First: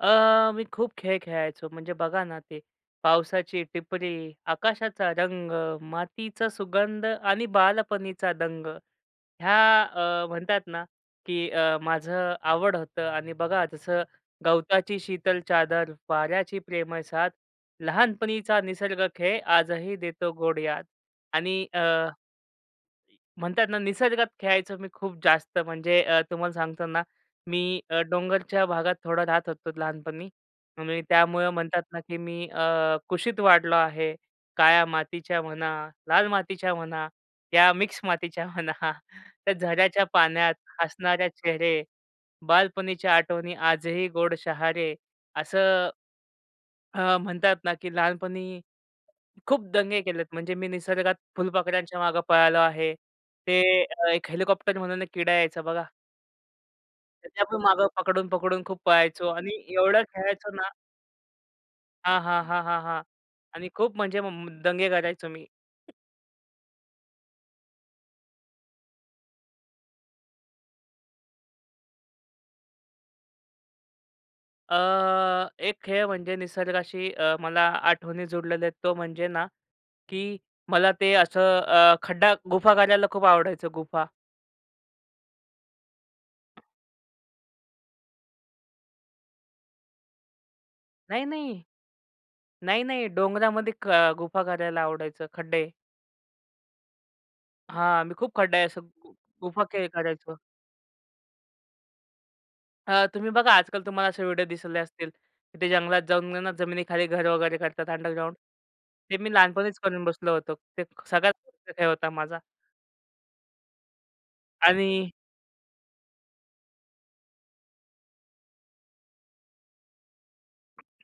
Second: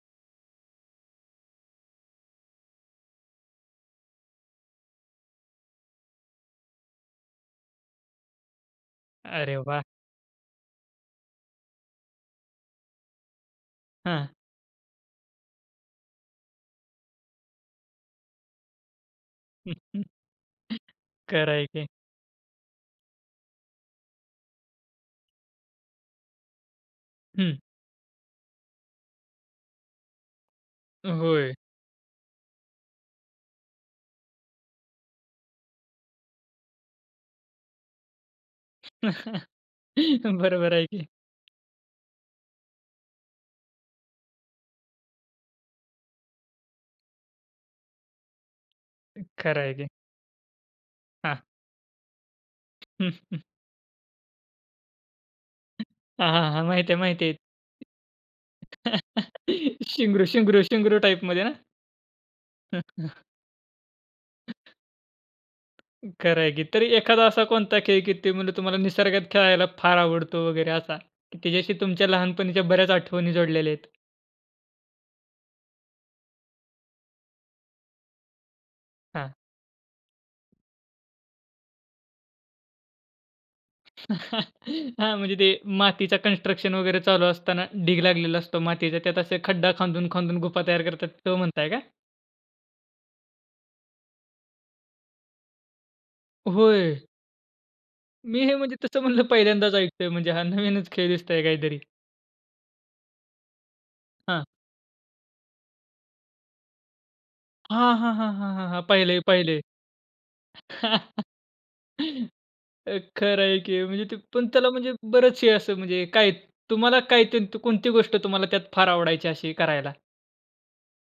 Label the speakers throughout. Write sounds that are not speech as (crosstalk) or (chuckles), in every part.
Speaker 1: अ, मी खूप खेळ खेळायचो. म्हणजे बघा ना ते, पावसाची टिपरी, आकाशाचा रंग, मातीचा सुगंध आणि बालपणीचा दंग, हया
Speaker 2: अरे वाह!
Speaker 1: अ, म्हणतात ना, की अ, माझ आवड होत आणि बघा, जसं
Speaker 2: हां.
Speaker 1: गवताची शीतल चादर, वाऱ्याची प्रेमळ साथ, लहानपणीचा निसर्ग खेळ, आजही
Speaker 2: (chuckles)
Speaker 1: देतो गोड याद
Speaker 2: खरं आहे
Speaker 1: आणि अ
Speaker 2: की.
Speaker 1: म्हणतात ना, निसर्गात खेळायचो मी खूप जास्त, म्हणजे अ, तुम्हाला सांगतो ना,
Speaker 2: हं.
Speaker 1: मी अ, डोंगरच्या भागात थोडा राहत होतो लहानपणी आणि त्यामुळे
Speaker 2: होय.
Speaker 1: म्हणतात ना, की मी अ, कुशीत वाढलो आहे, काळ्या मातीच्या म्हणा, लाल मातीच्या म्हणा, या मिक्स मातीच्या म्हणा. (chuckles)
Speaker 2: (chuckles)
Speaker 1: तर झऱ्याच्या पाण्यात
Speaker 2: बरोबर आहे की.
Speaker 1: हसणारे चेहरे, बालपणीच्या आठवणी आजही गोड शहारे. असं अ, म्हणतात ना, की लहानपणी
Speaker 2: खरं
Speaker 1: खूप
Speaker 2: आहे की.
Speaker 1: दंगे केलेत, म्हणजे मी निसर्गात
Speaker 2: हां.
Speaker 1: फुलपाखरांच्या मागे पळालो आहे.
Speaker 2: (chuckles)
Speaker 1: ते एक हेलिकॉप्टर म्हणून एक किडा यायचा बघा
Speaker 2: हां, हां, हां, माहिती आहे, माहिती
Speaker 1: त्याच्या पण मागं पकडून, पकडून खूप
Speaker 2: आहे.
Speaker 1: पळायचो आणि
Speaker 2: (chuckles)
Speaker 1: एवढं
Speaker 2: शिंगरू,
Speaker 1: खेळायचो
Speaker 2: शिंगरू,
Speaker 1: ना.
Speaker 2: शिंगरू टाइपमध्ये ना?
Speaker 1: हां, हां, हां, हां,
Speaker 2: हं,
Speaker 1: हां
Speaker 2: हं.
Speaker 1: आणि खूप म्हणजे दंगे करायचो मी.
Speaker 2: खंर आहे की. तरी एखादा असा कोणता खेळ आहे, की ते म्हणले तुम्हाला निसर्गात खेळायला फार आवडतो वगैरे असा? तिच्याशी तुमच्या लहानपणीच्या बऱ्याच आठवणी जोडलेले आहेत?
Speaker 1: अ, एक खेळ म्हणजे निसर्गाशी अ, मला आठवणी जोडलेले आहेत, तो म्हणजे
Speaker 2: हां.
Speaker 1: ना, की मला ते असं अ, खड्डा गुफा करायला खूप आवडायचं गुफा.
Speaker 2: (chuckles) हां, म्हणजे ते मातीचा कन्स्ट्रक्शन वगैरे चालू असताना ढीग लागलेला असतो मातीचा त्यात असे खड्डा खांदून, खांदून गुफा तयार करतात,
Speaker 1: नाही,
Speaker 2: तो
Speaker 1: नाही.
Speaker 2: म्हणताय का?
Speaker 1: नाही, नाही डोंगरामध्ये क अ, गुफा करायला आवडायचं, खड्डे.
Speaker 2: होय.
Speaker 1: हां, मी खूप
Speaker 2: मी हे
Speaker 1: खड्डा आहे
Speaker 2: म्हणजे
Speaker 1: असं
Speaker 2: तसं
Speaker 1: गु
Speaker 2: म्हणलं
Speaker 1: गुफा
Speaker 2: पहिल्यांदाच
Speaker 1: खेळ
Speaker 2: ऐकतोय म्हणजे
Speaker 1: करायचो.
Speaker 2: हा नवीनच खेळ दिसतोय काहीतरी?
Speaker 1: अ, तुम्ही बघा आजकाल तुम्हाला असे व्हिडिओ
Speaker 2: हां.
Speaker 1: दिसले असतील, ते जंगलात जाऊन ना, जमिनीखाली घर वगैरे करतात
Speaker 2: हां, हां, हां,
Speaker 1: अंडरग्राउंड,
Speaker 2: हां,
Speaker 1: ते
Speaker 2: पाहिलंय,
Speaker 1: मी
Speaker 2: पाहिलंय.
Speaker 1: लहानपणीच करून बसलो होतो. ते सगळ्यात मोठा (unintelligible) होता
Speaker 2: (laughs)
Speaker 1: माझा.
Speaker 2: अ, खंर आहे की. म्हणजे ते पण त्याला म्हणजे
Speaker 1: आणि
Speaker 2: बरेच हे असं म्हणजे काय तुम्हाला काय ते कोणती गोष्ट तुम्हाला त्यात फार आवडायची अशी करायला?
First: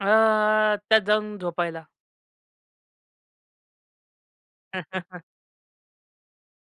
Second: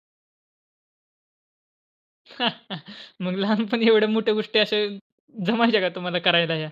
Speaker 1: अ, त्यात जाऊन झोपायला.
Speaker 2: (chuckles) मग लहानपणी एवढ्या मोठ्या गोष्टी अशा
Speaker 1: (chuckles)
Speaker 2: जमायच्या का तुम्हाला करायला ह्या?